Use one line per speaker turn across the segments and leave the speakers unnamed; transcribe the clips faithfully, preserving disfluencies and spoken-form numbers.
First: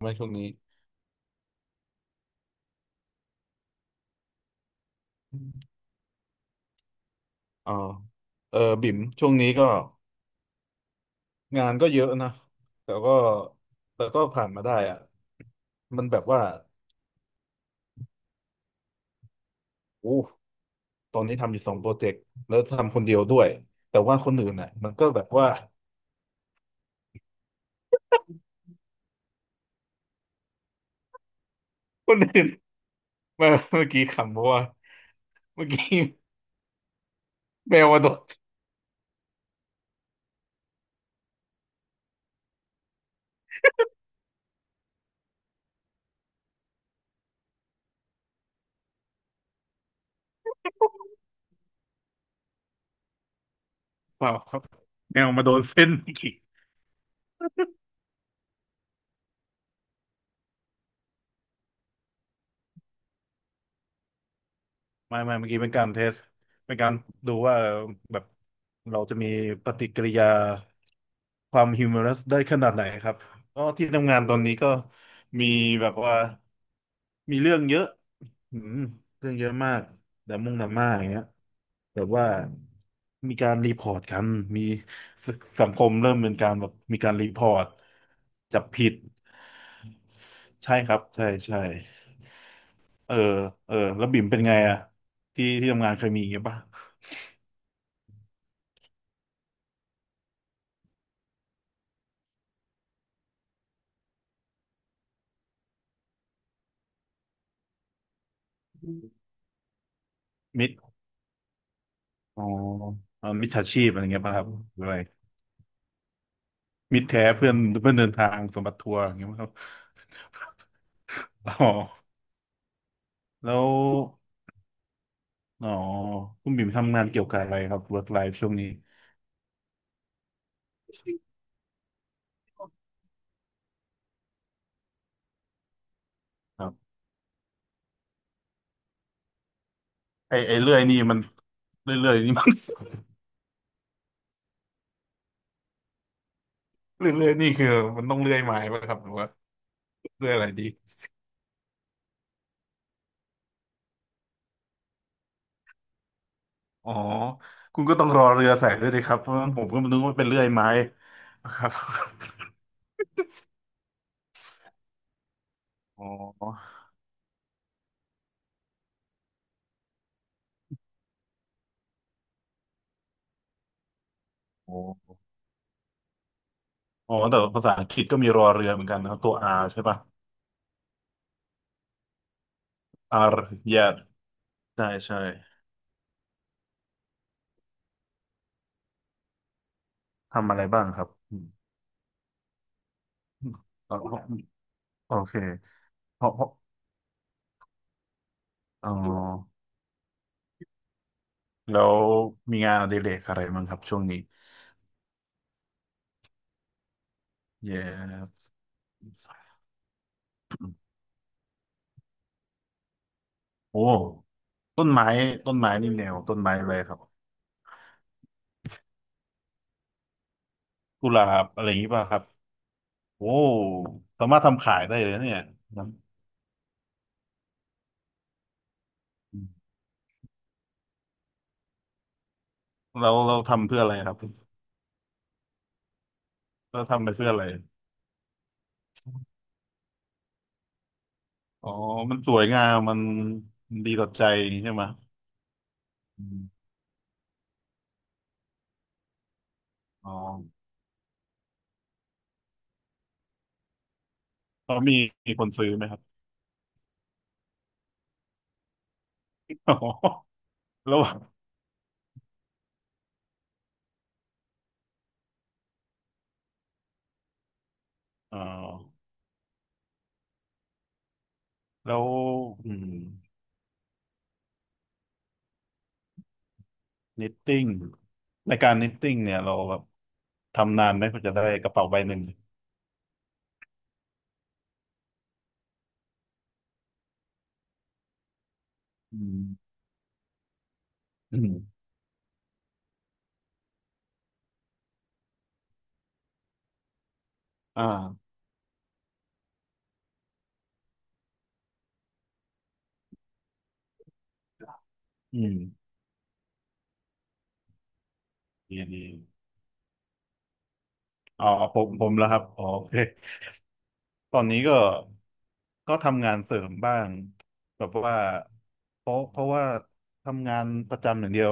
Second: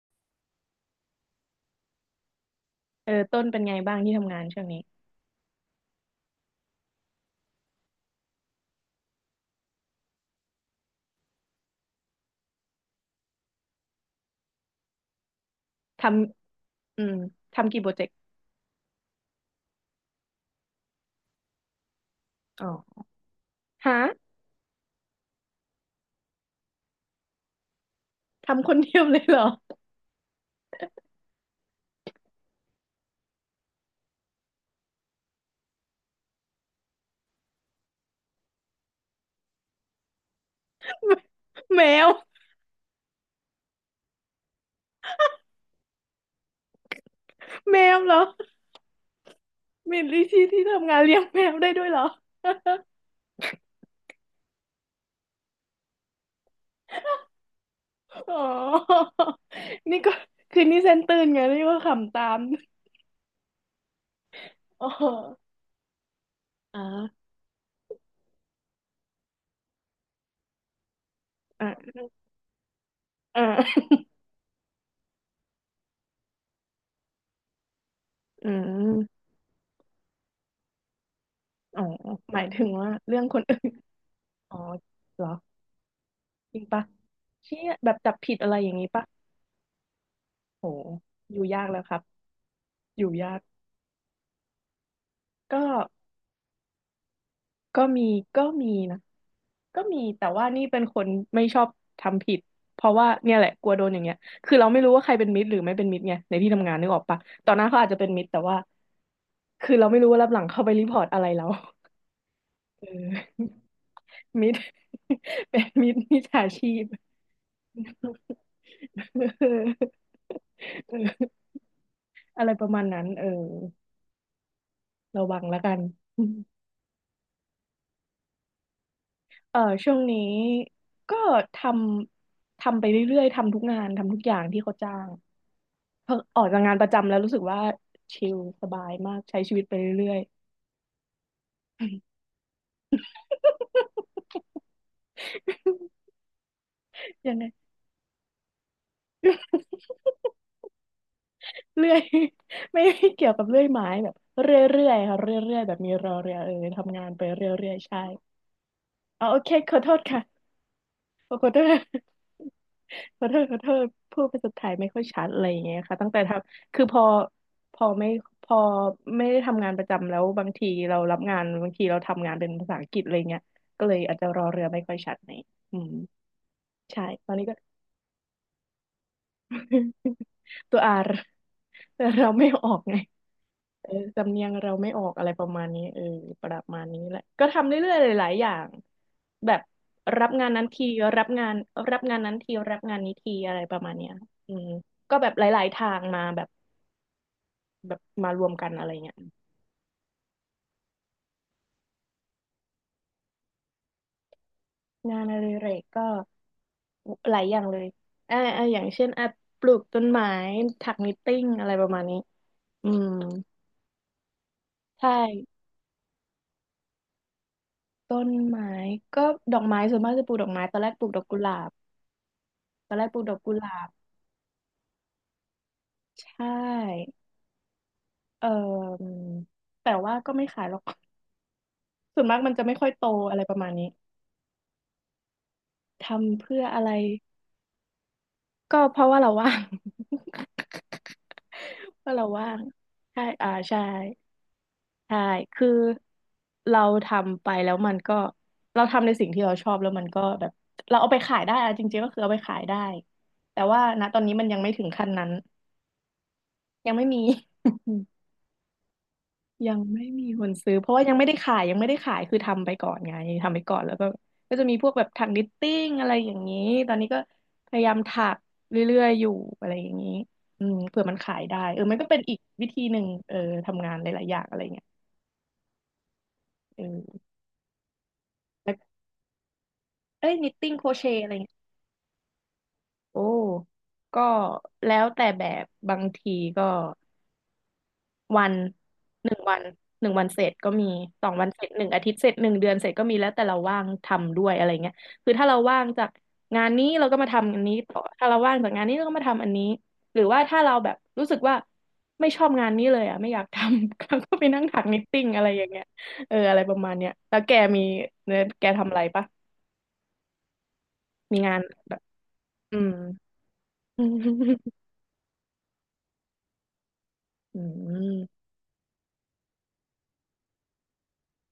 ไหมช่วงนี้
เออต้นเป็นไงบ้างที่ทำงานช่วงนี้
อ๋อเออบิ่มช่วงนี้ก็งานก็เยอะนะแต่ก็แต่ก็ผ่านมาได้อะ
ท
มันแบบว่า
ำอืมทำกี่โปรเจกต์
โอ้ตอนนี้ทำอยู่สองโปรเจกต์แล้ว
อ๋อ
ทำคนเดียวด้วย
ฮะ
แต่ว่าคนอื่นน่ะมันก็แบบว่า
ทำคนเดียวเลยเหรอ
คนอื่น เมาเมื่อกี้ขำเพราะว่าเมื่อกี้ แมวมาโดน
แมวแมวเหรอมีลิชี่ที่ทำงานเลี้ยงแมวได้ด้วยเหรอ
เปล่าครับแมวมาโดนเส้นเมื่อกี้
อ๋อ นี่ก็คือนี่เซนตื่นไงนี่ก็ขำตาม อ๋อ
ไม่ไม่เมื่อกี้เป็นการเทสเป็นการ
อ่า
ดูว่าแบบเราจะมีปฏิกิริยา ควา
อ่
มฮิว
า
มอรัสได้ขนาดไหนครับ
อ่า
ก็ที่ ทำงานตอนนี้ก็มีแบบว่ามีเรื่องเยอะ
อื
อืม
ม
เรื่องเยอะมากดราม่งดราม่าอย่างเงี้ย
อ๋อ
แต่ว่า
หมายถึงว่าเรื่อง
มี
คน
การ
อื่น
รีพอร์ตกัน
อ๋อ
มี
เหร
ส
อ
สังคมเริ่มเป็นกา
จ
ร
ริง
แบบ
ปะ
มีการรีพอ
เชี่
ร์ต
ยแบบจับผิดอะไร
จับ
อย่าง
ผิ
นี้
ด
ปะโห
ใช่ครับใช่
อยู่
ใช่
ยากแล้วครับอยู่
เออ
ยาก
เออแล้วบิ่มเป็นไงอะที่
ก็
ที่ทำงานเคยมีอย่างเงี้ยป่ะ
ก็มีก็มีนะก็มีแต่ว่านี่เป็นคนไม่ชอบทำผิดเพราะว่าเนี่ยแหละกลัวโดนอย่างเงี้ยคือเราไม่รู้ว่าใครเป็นมิตรหรือไม่เป็นมิตรไงในที่ทำงานนึกออกปะตอนนั้นเขาอาจจะเป็นมิตรแต่ว่าคือเราไม่รู้ว่ารับหลังเขา
มิ
ไป
ด
รีพอร์ตอะไรเรา
อ๋อเอ่อ มิ
เออ
จฉาชีพอะไรเงี้ยป่ะครั
มิ
บ
ตร
หรืออะไร
เป็นมิตรมิจฉาชีพ
มิตรแท้เพื่อนเพื่อนเดินทางสมบัติทัวร์อย่าง เงี้ยมั้ง
เอ
ค
อ
รับอ๋อ
อะไรประมาณนั้นเออ
แล้ว
ระวังแล้ว
อ๋อ
กัน
คุณบิ่มทำงานเกี่ยวกับอะไรครับ work life ช่วงนี้
เออช่วงนี้ก็ทำทำไปเรื่อยๆทำทุกงานทำทุกอย่างที่เขาจ้างเพิ่งออกจา
ค
ก
รั
งานป
บ
ระจำแล้วรู้สึกว่าชิลสบายมากใช้ชีวิตไปเรื่อย
ไอไอเลื่อยนี่มันเรื่อยๆนี่มัน
ๆ
เรื่อ
ยั
ย
ง
ๆ
ไง
นี่คือมันต้องเลื่อยไม้ป่ะครับหรือว่า เลื่อยอะไรดี
เรื่อยไม่ไม่เกี่ยวกับเลื่อยไม้แบบเรื่อยๆค่ะเรื่อยๆแบบมีรอเรือเออ
อ๋อ
ทำงานไปเรื่อย
คุณ
ๆ
ก็
ใช่
ต้องรอเรือใส่ด้วยดิครับ
อ๋อ
เพ
โอ
ราะ
เค
งั้นผม
ข
ก็
อโท
นึ
ษ
กว่าเป็นเลื่อย
ค่ะ
ไม้
ขอ
นะ
โท
ครับ
ษ ขอโทษขอโทษพูดภาษาไทยไม่ค่อยชัดอะไรอย่างเงี้ยค่ะ
อ๋
ตั้งแต่ทำ
อ
คือพอพอไม่พอไม่ได้ทำงานประจำแล้วบางทีเรารับงานบางทีเราทำงานเป็นภาษาอังกฤษอะไรเงี้ยก็เลยอาจจะรอเรือ
โอ
ไม่ค่อยชัด
้
หน่อยอืมใช่
อ๋อ
ตอน
แต่
นี้ก็
ภาษาอังกฤษก็มีรอเรือเหมือนกันนะครับตัว R ใช่ป่ะ
ตัวอาแต่ เราไม่ออกไง
R แย่
เออสำเนียงเรา
ได้
ไม่ออก
ใช่
อะไรประมาณนี้เออประมาณนี้แหละก็ทำเรื่อยๆหลายๆอย่างแบบรับงา
ทำ
น
อะไร
นั้น
บ้า
ที
งครับ
รับ
อืม
งานรับงานนั้นทีรับงานนี้ทีอะไรประมาณ
อ๋อ
เนี้ยอืม
โอ
ก็แบบ
เค
หลายๆทาง
เพ
มา
ราะเพ
แบบ
ราะ
แบบมารวมกันอะไร
อ๋อ
เงี้ย
แล้วมีงานอดิเรกอะไรบ้างครับช่วงนี้
งานอดิเรกก็หลายอย่าง
เย
เลยอ่า
้
อ่าอย่างเช่นอ่ะปลูกต้นไม้ถักนิตติ้งอะไรประมาณนี้อืม
โอ้ต้นไม้
ใช่
ต้นไม้นี่แนวต้นไม้อะไรครับ
ต้นไม้ก็ดอกไม้ส่วนมากจะปลูกดอกไม้ตอนแรกปลู
กุ
ก
ห
ดอ
ลา
กกุห
บ
ลา
อะไร
บ
อย่างนี้ป่ะครับ
ตอนแรกปลูก
โอ้
ดอกกุหลาบ
สามารถทำขายได้เลยนะเนี่ยนะ
ใช่ เอ่อแต่ว่าก็ไม่ขายหรอก ส่วนมากมันจะไม่ค่อยโต
เรา
อะ
เรา
ไรประ
ทำ
มาณ
เพื่อ
นี้
อะไรครับ
ทำเพื่ออะ
เรา
ไร
ทำไปเพื่ออะไร
ก็เพราะว่าเราว่าง
อ๋อ
เพราะ
มัน
เรา
สวย
ว่าง
งามมัน
ใช่อ่า
มั
ใช่
นดีต่อใจอย่างนี้ใช่ไหม
ใช่คือ
อืม
เราทำไปแล้วมันก็เราทำในสิ่งที่เราชอบแล้วมัน
อ๋อ
ก็แบบเราเอาไปขายได้อะจริงๆก็คือเอาไปขายได้แต่ว่าณตอนนี้มันยังไม่
แล้ว
ถึง
มี
ขั้นนั้น
มีคนซื้อไหมครับ
ยังไม่มี ยั
อ๋อ
งไม่มีคนซื้อเพราะ
แล้ว
ว่ายังไม่ได้ขายยังไม่ได้ขายคือทำไปก่อนไงทำไปก่อนแล้วก็ก็จะมีพวกแบบถักนิตติ้งอะไรอย่างนี้ตอนนี้ก็พยายามถัก
อ๋อ
เรื่อยๆอยู่อะไรอย่างนี้อืมเผื่อมันขายได้เออมั
แล้
น
ว
ก็เป็นอีกวิ
อื
ธี
ม
หนึ่งเออทำงานหลายๆอย่างอะไรเงี้ยเอ
นิ
อ
ตติ้งในกา
แล้
ร
ว
นิตติ้งเนี่ยเราแบบ
เอ้ยนิตติ้ง
ทำ
โค
นา
ร
นไห
เช
มเพื่
ต์
อ
อะ
จะ
ไร
ได้
เงี้ย
กระเป๋าใบหนึ่ง
โอ้ก็แล้วแต่แบบบางทีก็ วัน
อื
หนึ่งวัน
ม
หนึ่งวันเสร็จก็มีสอง
อื
วัน
ม
เสร็จหนึ่งอาทิตย์เสร็จหนึ่งเดือนเสร็จก็มีแล้วแต่เราว่างทำด้วยอะไรเงี้ยคือถ้าเราว่างจากงานนี้เราก็มาทำอันนี้
อ
ต่อถ้า
่า
เราว่างจากงานนี้เราก็มาทำอันนี้หรือว่าถ้าเราแบบรู้สึกว่าไม่ชอบงานนี้เลยอ่ะไม่อยากทำ ก็ไปนั่งถักนิตติ้ง
อื
อะไร
ม
อย่างเงี้ยเอออะไรประมาณเนี้ยแล้วแกมีเนี่ยแก
ดี
ทำอะไร
ดี
ปะมี
อ๋อ
งาน
ผม
แบบ
ผมแล้วครับอ๋อ
อื
โอ
ม
เคตอนนี้ ก็ก็ทำงานเสริมบ้าง
อื
แบบว่า
ม
เพราะเพราะว่าทำงานประจำอย่างเดียว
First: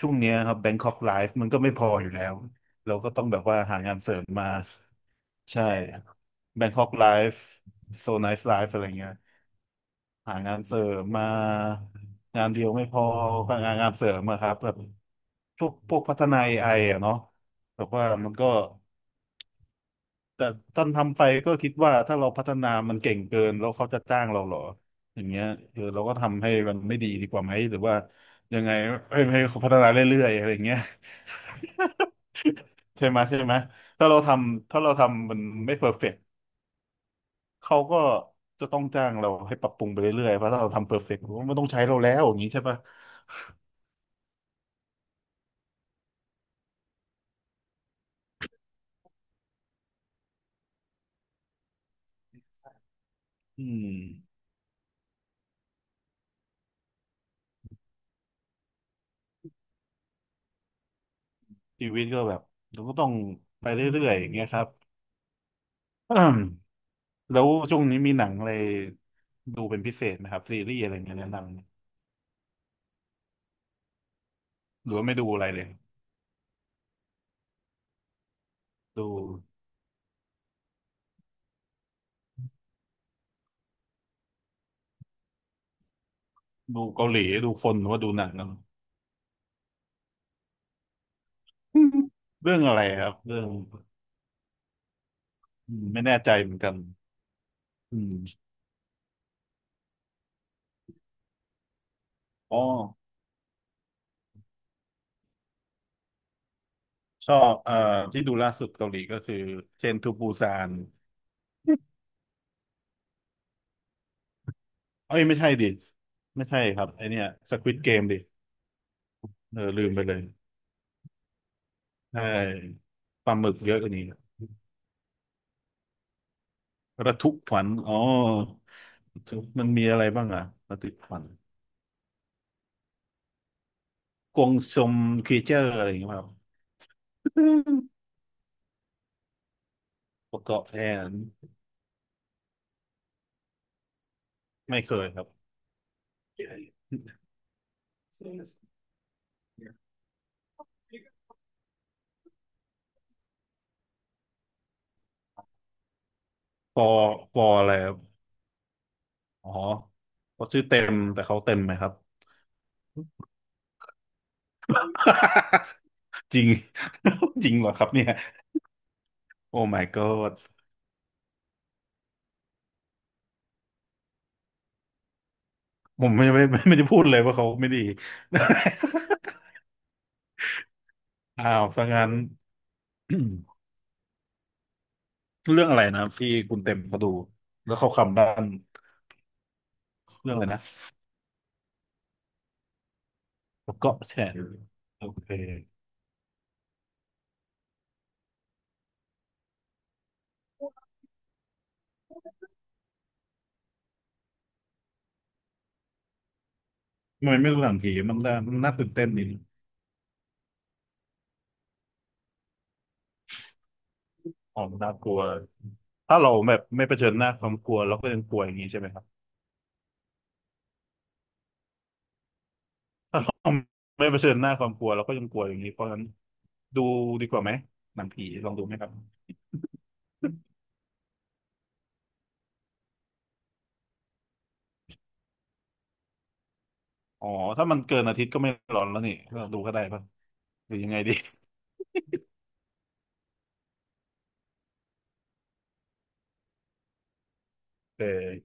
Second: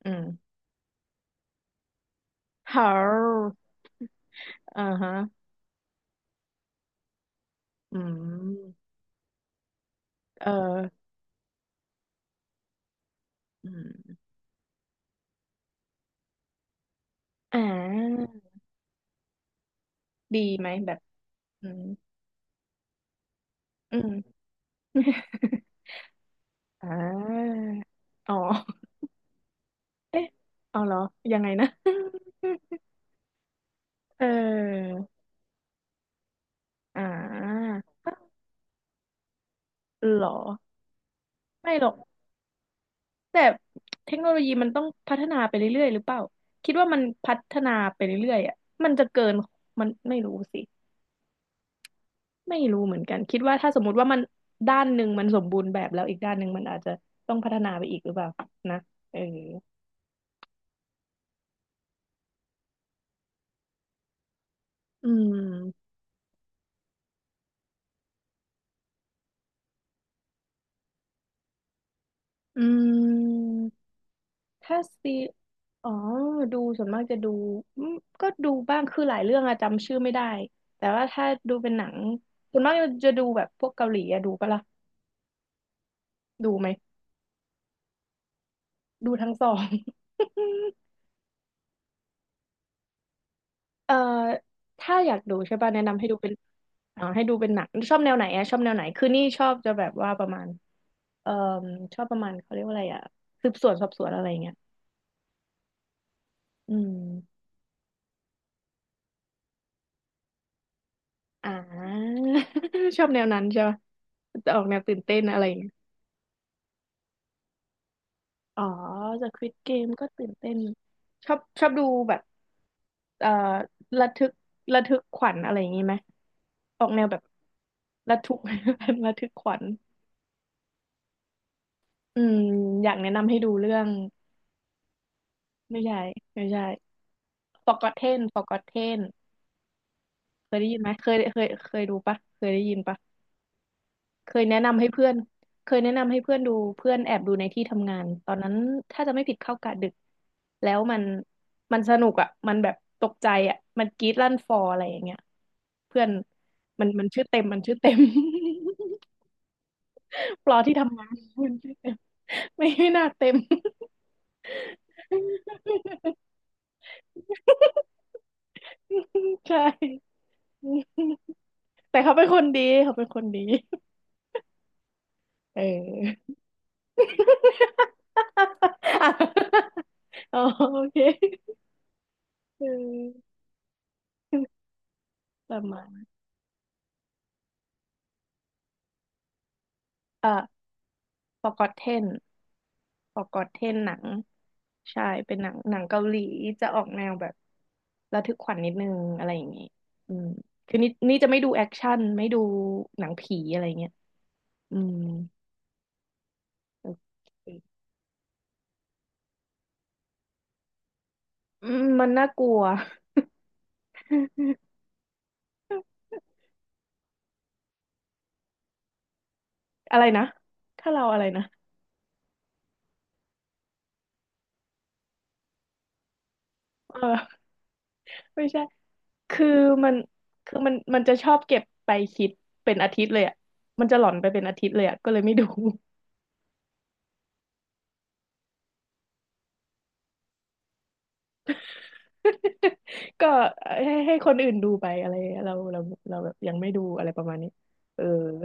ช่
อื
วงเนี้ย
ม
ครับ Bangkok Life มันก็ไม่พออยู่แล้ว
เฮา
เราก็ต้องแบบว่าหางานเสริมมา
อ่าฮะ
ใช่ Bangkok Life
อื
So Nice Life อะไร
ม
เงี้ย หา
เออ
งานเสริมมางานเดียวไม่พอก็งานงานเสริมอะครับแบบพวกพวกพัฒนา เอ ไอ อไออะเนาะ
อ่
แบบว่า
า
มันก็
ดี
แต่
ไหม
ตอน
แบบ
ทำไปก็
อื
คิด
ม
ว่าถ้าเราพัฒนามันเก่งเกินแล้วเขา
อื
จะ
ม
จ้างเราเหรออย่างเงี้ยคือ เราก็ทำให้มัน
อ่า
ไม่ดีดีกว่าไหมหรือว่า
อ๋อ
ยังไงให้ให้เขาพัฒนาเรื่
เอ๊ะ
อยๆอะไรอย่างเงี้ย
เอาเหรอยังไงนะ
ใช่ไหมใช่ไหมถ้าเรา
เ
ทำถ้าเรา
ออ
ทำมันไม่เพอร์เฟกต์
อ่า
เขาก็จะต้องจ้างเราให้ปรับปรุงไป
เหร
เรื่อ
อ
ยๆเพราะถ้าเราทำเพอร์เฟกต์มันไม่ต้อง
ไม่
ใช้
หรอก
เราแล้วอย่างนี้ใช่ปะ
แต่เทคโนโลยีมันต้องพัฒนาไปเรื่อยๆหรือเปล่าคิดว่ามันพัฒนาไปเรื่อยๆอ่ะมันจะเกินมันไม่รู้สิไม่รู้เหมือนกันคิดว่า
อื
ถ้าสม
ม
มติว่ามันด้านหนึ่งมันสมบูรณ์แบบแล้วอีกด้านหนึ่งมันอาจจะต้องพัฒนาไปอีกหรือเปล่านะเออ
ชีวิตก็แบบเราก็ต้องไปเรื่อยๆอย่างเงี้ยครับ
อืม
แล้วช่วงนี้มีหนังอะไรดูเป็นพิเศษไหมครับซีรีส์อะไรเงี้ยแนะน
อืม ถ้า
ำหรือว่า
ซี
ไม่ดูอะไรเลย
อ๋อดูส่วนมากจะดูอืมก็ดูบ้างคือ
ดู
หลายเรื่องอะจำชื่อไม่ได้ แต่ว่าถ้าดูเป็นหนังส่วนมากจะดูแบบพวกเกาหลีอะดูปะล่ะดูไหม
ดูเกาหลีดูคนหรือว่าดูหนังนะ
ดูทั้งสอง
เรื่องอะไรครับเรื่อง
เอ่อถ้าอยากดูใช่ป่ะ
อื
แนะ
ม
นำ
ไม่
ให้ดู
แน่
เป็
ใจ
น
เหมือนกัน
อ่าให้ดูเป็นหนังชอ
อื
บแน
ม
วไหนอะชอบแนวไหนคือนี่ชอบจะแบบว่าประมาณเอ่อชอบประมาณเขา
อ๋อ
เรียกว่าอะไรอะสืบสวนสอบสวนอะไรอย่างเงี้ยอื
ชอ
ม
บเอ่อที่ดูล่าสุดเกาหลีก็คือเชนทูปูซาน
อ่า ชอบแนวนั้นใช่ป่ะจะออกแนวตื่นเต้
เอ้
น
ยไม่
อะไร
ใช่
อย่าง
ดิ
เงี้ย
ไม่ใช่ครับไอเนี้ยสควิดเกมดิ
อ๋อ The Squid
เออลื
Game
มไป
ก็
เลย
ตื่นเต้นชอบชอบดูแบบ
ใช่
เอ่
ป
อ
ลาหมึกเยอะกว่านี้
ระทึกระทึกขวัญอะไรอย่างนี้ไหมออกแนว
ระ
แบบ
ทึกขวัญอ๋อ
ระทึก ระทึกขวัญ
มันมีอะไรบ้างอะระทึกขวัญ
อืมอยากแนะนำให้ดูเรื่อง
กวงซมครีเจอร์
ไม่
อะไรอ
ใช่
ย่างเงี้ยครับ
ไม่ใช่ Forgotten Forgotten
ประ
เค
ก
ย
อบ
ได้ยิ
แท
นไหมเค
น
ยเคยเคยดูปะเคยได้ยินปะ เคยแนะ
ไม่
นำให้
เค
เพื่
ย
อน
ครับ
เคยแนะนำให้เพื่อนดูเพื่อนแอบดูในที่ทำงานตอนนั้นถ้าจะไม่ผิดเข้ากะดึกแล้วมันมันสนุกอ่ะมันแบบตกใจอ่ะมันกรี๊ดลั่นฟออะไรอย่างเงี้ยเพื่อน
ป
มั
อ
นมันชื่อ
ป
เต็ม
อ
มัน
อะไร
ชื่อ
ค
เต็
รับ
ม
อ๋อ เขา
ปลอ
ชื่อ
ที่
เต็ม
ทำงาน
แต่เขา
มั
เต็
น
ม
ชื่
ไหม
อ
ครั
เต็
บ
มไม่ไม่น่าเต็ม
จริง จริงเหรอครับเนี่ย โอ้
ใช่
my god
แต่เขาเป็นคนดีเขาเป็นคนดีเออ
ผมไม่ไม่ไม่ไม่จะพูดเลยว่าเขาไม่ดี
อ๋อโอเค
อ้าวซะงั้น
เอ อป ระ
เรื่องอะ
มา
ไรนะ
ณ
ที่คุณเต็มเขาดูแล้วเขาคำด้าน
เอ่อ
เรื่องอะไรนะ
Forgotten Forgotten หนั
เกาะ
ง
แฉะ
ใช่
โอเค
เป็นหนังหนังเกาหลีจะออกแนวแบบระทึกขวัญนิดนึงอะไรอย่างงี้อืมคือนี่นี่จะไม่ดูแอคชั่นไม่ดูหนังผีอะไรเงี้ยอืมโอ
ทำไมไม่ดู
เค
หนังผีมันน่ามันน่าตื่นเต้นดี
อืมมันน่ากลัว
อ๋อมันน่ากลัว ถ้าเราแบบไม่เผชิญหน้าความกลัวเราก็ยังกลัวอย่างนี้ใช่ไหมครับ
อะไรนะถ้าเราอะไรนะ
ถ้าเราไม่เผชิญหน้าความกลัวเราก็ยังกลัวอย่างนี้เพราะฉะนั้นดู
เอ
ดีกว่า
อ
ไหมหนังผี
ไม่
ลอง
ใช่
ดูไหมครับ
คือมันคือมันมันจะชอบเก็บไปคิดเป็นอาทิตย์เลยอ่ะมันจะหลอนไปเป็นอาทิตย์เลยอ่ะก็เลยไม่ดู
อ๋อถ้ามันเกินอาทิตย์ก็ไม่ร้อนแล้วนี่เราดูก็ได้ป่ะหรือยังไงดี
ก็ให้ให้คนอื่นดูไปอะไรเราเราเราแบบยังไม่ดูอะไรประมาณนี้เอ
เอ
อ
อ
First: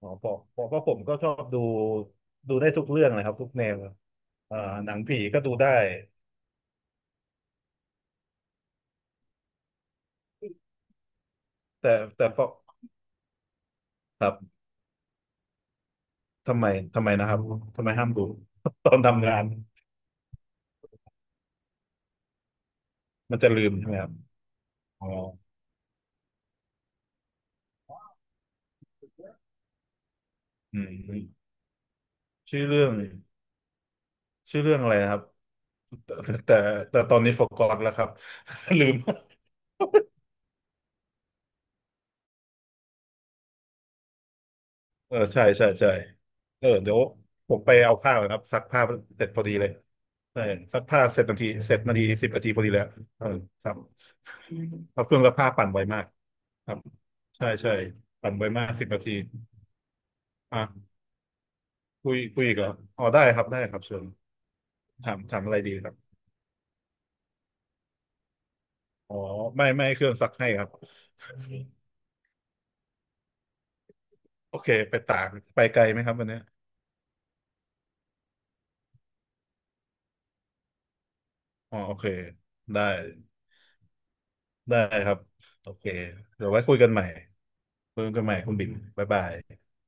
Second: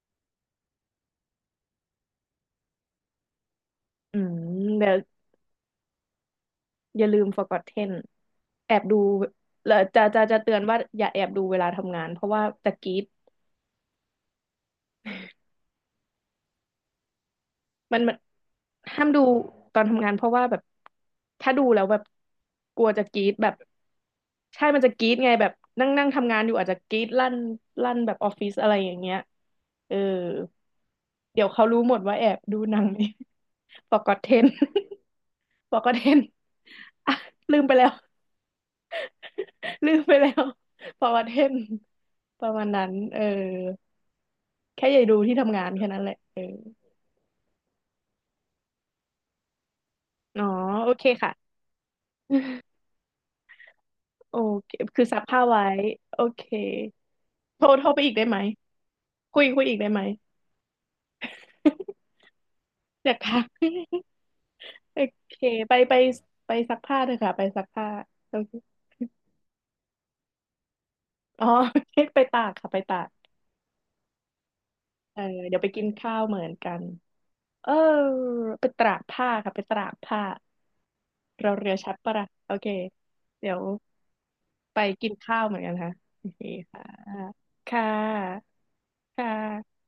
อ๋อเพราะเพราะเพราะผมก็ชอบดูดูได้ทุกเรื่องเลยครับทุกแนว
อืม
อ่า
เดี๋
ห
ย
นั
ว
งผีก็ดูได้
อย่าลืม Forgotten แอบดูแล้วจะจะจะเตือนว่าอย่าแอบดูเวลา
แต่
ทำงานเพ
แต่
ราะ
เพ
ว่า
ราะ
จะกรี๊ด
ครับ ทำไมทำไมนะครับทำไม
มัน
ห้าม
มัน
ดู ตอน
ห้ามดู
ทำงาน
ตอนทำงานเพราะว่าแบบถ้าดูแล้วแบบกลัวจะกรี๊ด
มัน
แบ
จะ
บ
ลืมใช่ไหมครับ
ใช่มันจะก
อ๋อ
รี๊ดไงแบบนั่งนั่งทำงานอยู่อาจจะกรี๊ดลั่นลั่นแบบออฟฟิศอะไรอย่างเงี้ยเออ
อื
เดี๋ย
ม
วเขารู้หมดว่าแอบดู
ชื่อ
หนั
เรื่
ง
อง
นี้ ปอกอดเทน
ชื่อเรื่องอะไรนะครับ
ปอกอดเทน
แต่แต่แต่ ต
อ่ะ
อนนี้
ลืมไป
forgot
แล้
แล้
ว
วครับ ลืม
ลืมไปแล้ว ปอกอดเทนประมาณนั้นเออแค่อย่า
เอ
ดู
อ
ที่
ใช่
ทำงา
ใช่
นแค่
ใช่
นั้นแหละเออ
เออเดี๋ยวผมไปเอาผ้าก่อนครับซักผ้าเสร็จพอดีเลย
อ๋
ใช่
อ
ซัก
โอ
ผ้า
เค
เสร็จนาที
ค่ะ
เสร็จนาทีสิบนาทีพอดีแล้วเออครับ
โอเค
ครั
คือ
บเค
ซั
รื่อ
ก
งซัก
ผ้า
ผ้า
ไว้
ปั่นไวมาก
โอเค
ครับใช่
โทร
ใช่
โทรไปอีกได้
ปั่น
ไหม
ไวมากสิบนาที
คุยคุยอีกได้ไหม
อ่ะคุ ยคุยอีกเหรออ๋อ
อยาก
ได้ค
ทั
รั
ก
บได้ครับเชิญ
โอ
ถาม
เค
ถามอะไร
ไป
ดีครั
ไป
บ
ไปซักผ้าเถอะค่ะไปซักผ้าโอเค
อ๋อไม่ไม่ให้เครื่องซักให้ครับ
อ๋อ ไปตากค่ะไปตาก
โอเคไปตา
เออ
ก
เดี๋ย
ไป
วไป
ไก
กิ
ล
น
ไหมครั
ข้า
บ
ว
วัน
เห
เนี้
มื
ย
อนกันเออไปตากผ้าค่ะไปตากผ้าเราเรือ
อ๋อ
ชั
โอ
ด
เค
ปะล่ะโอเค
ได้
เดี๋ยว
ได้
ไปกิ
ค
น
รับ
ข้าวเหมือน
โอ
กัน
เค
ค่ะโอเค
เดี๋ยวไว้คุย
ค่ะ
กันใหม่
ค่
คุยกันใหม่คุ
ะ
ณบิ่มบ๊ายบา
ค่
ย
ะ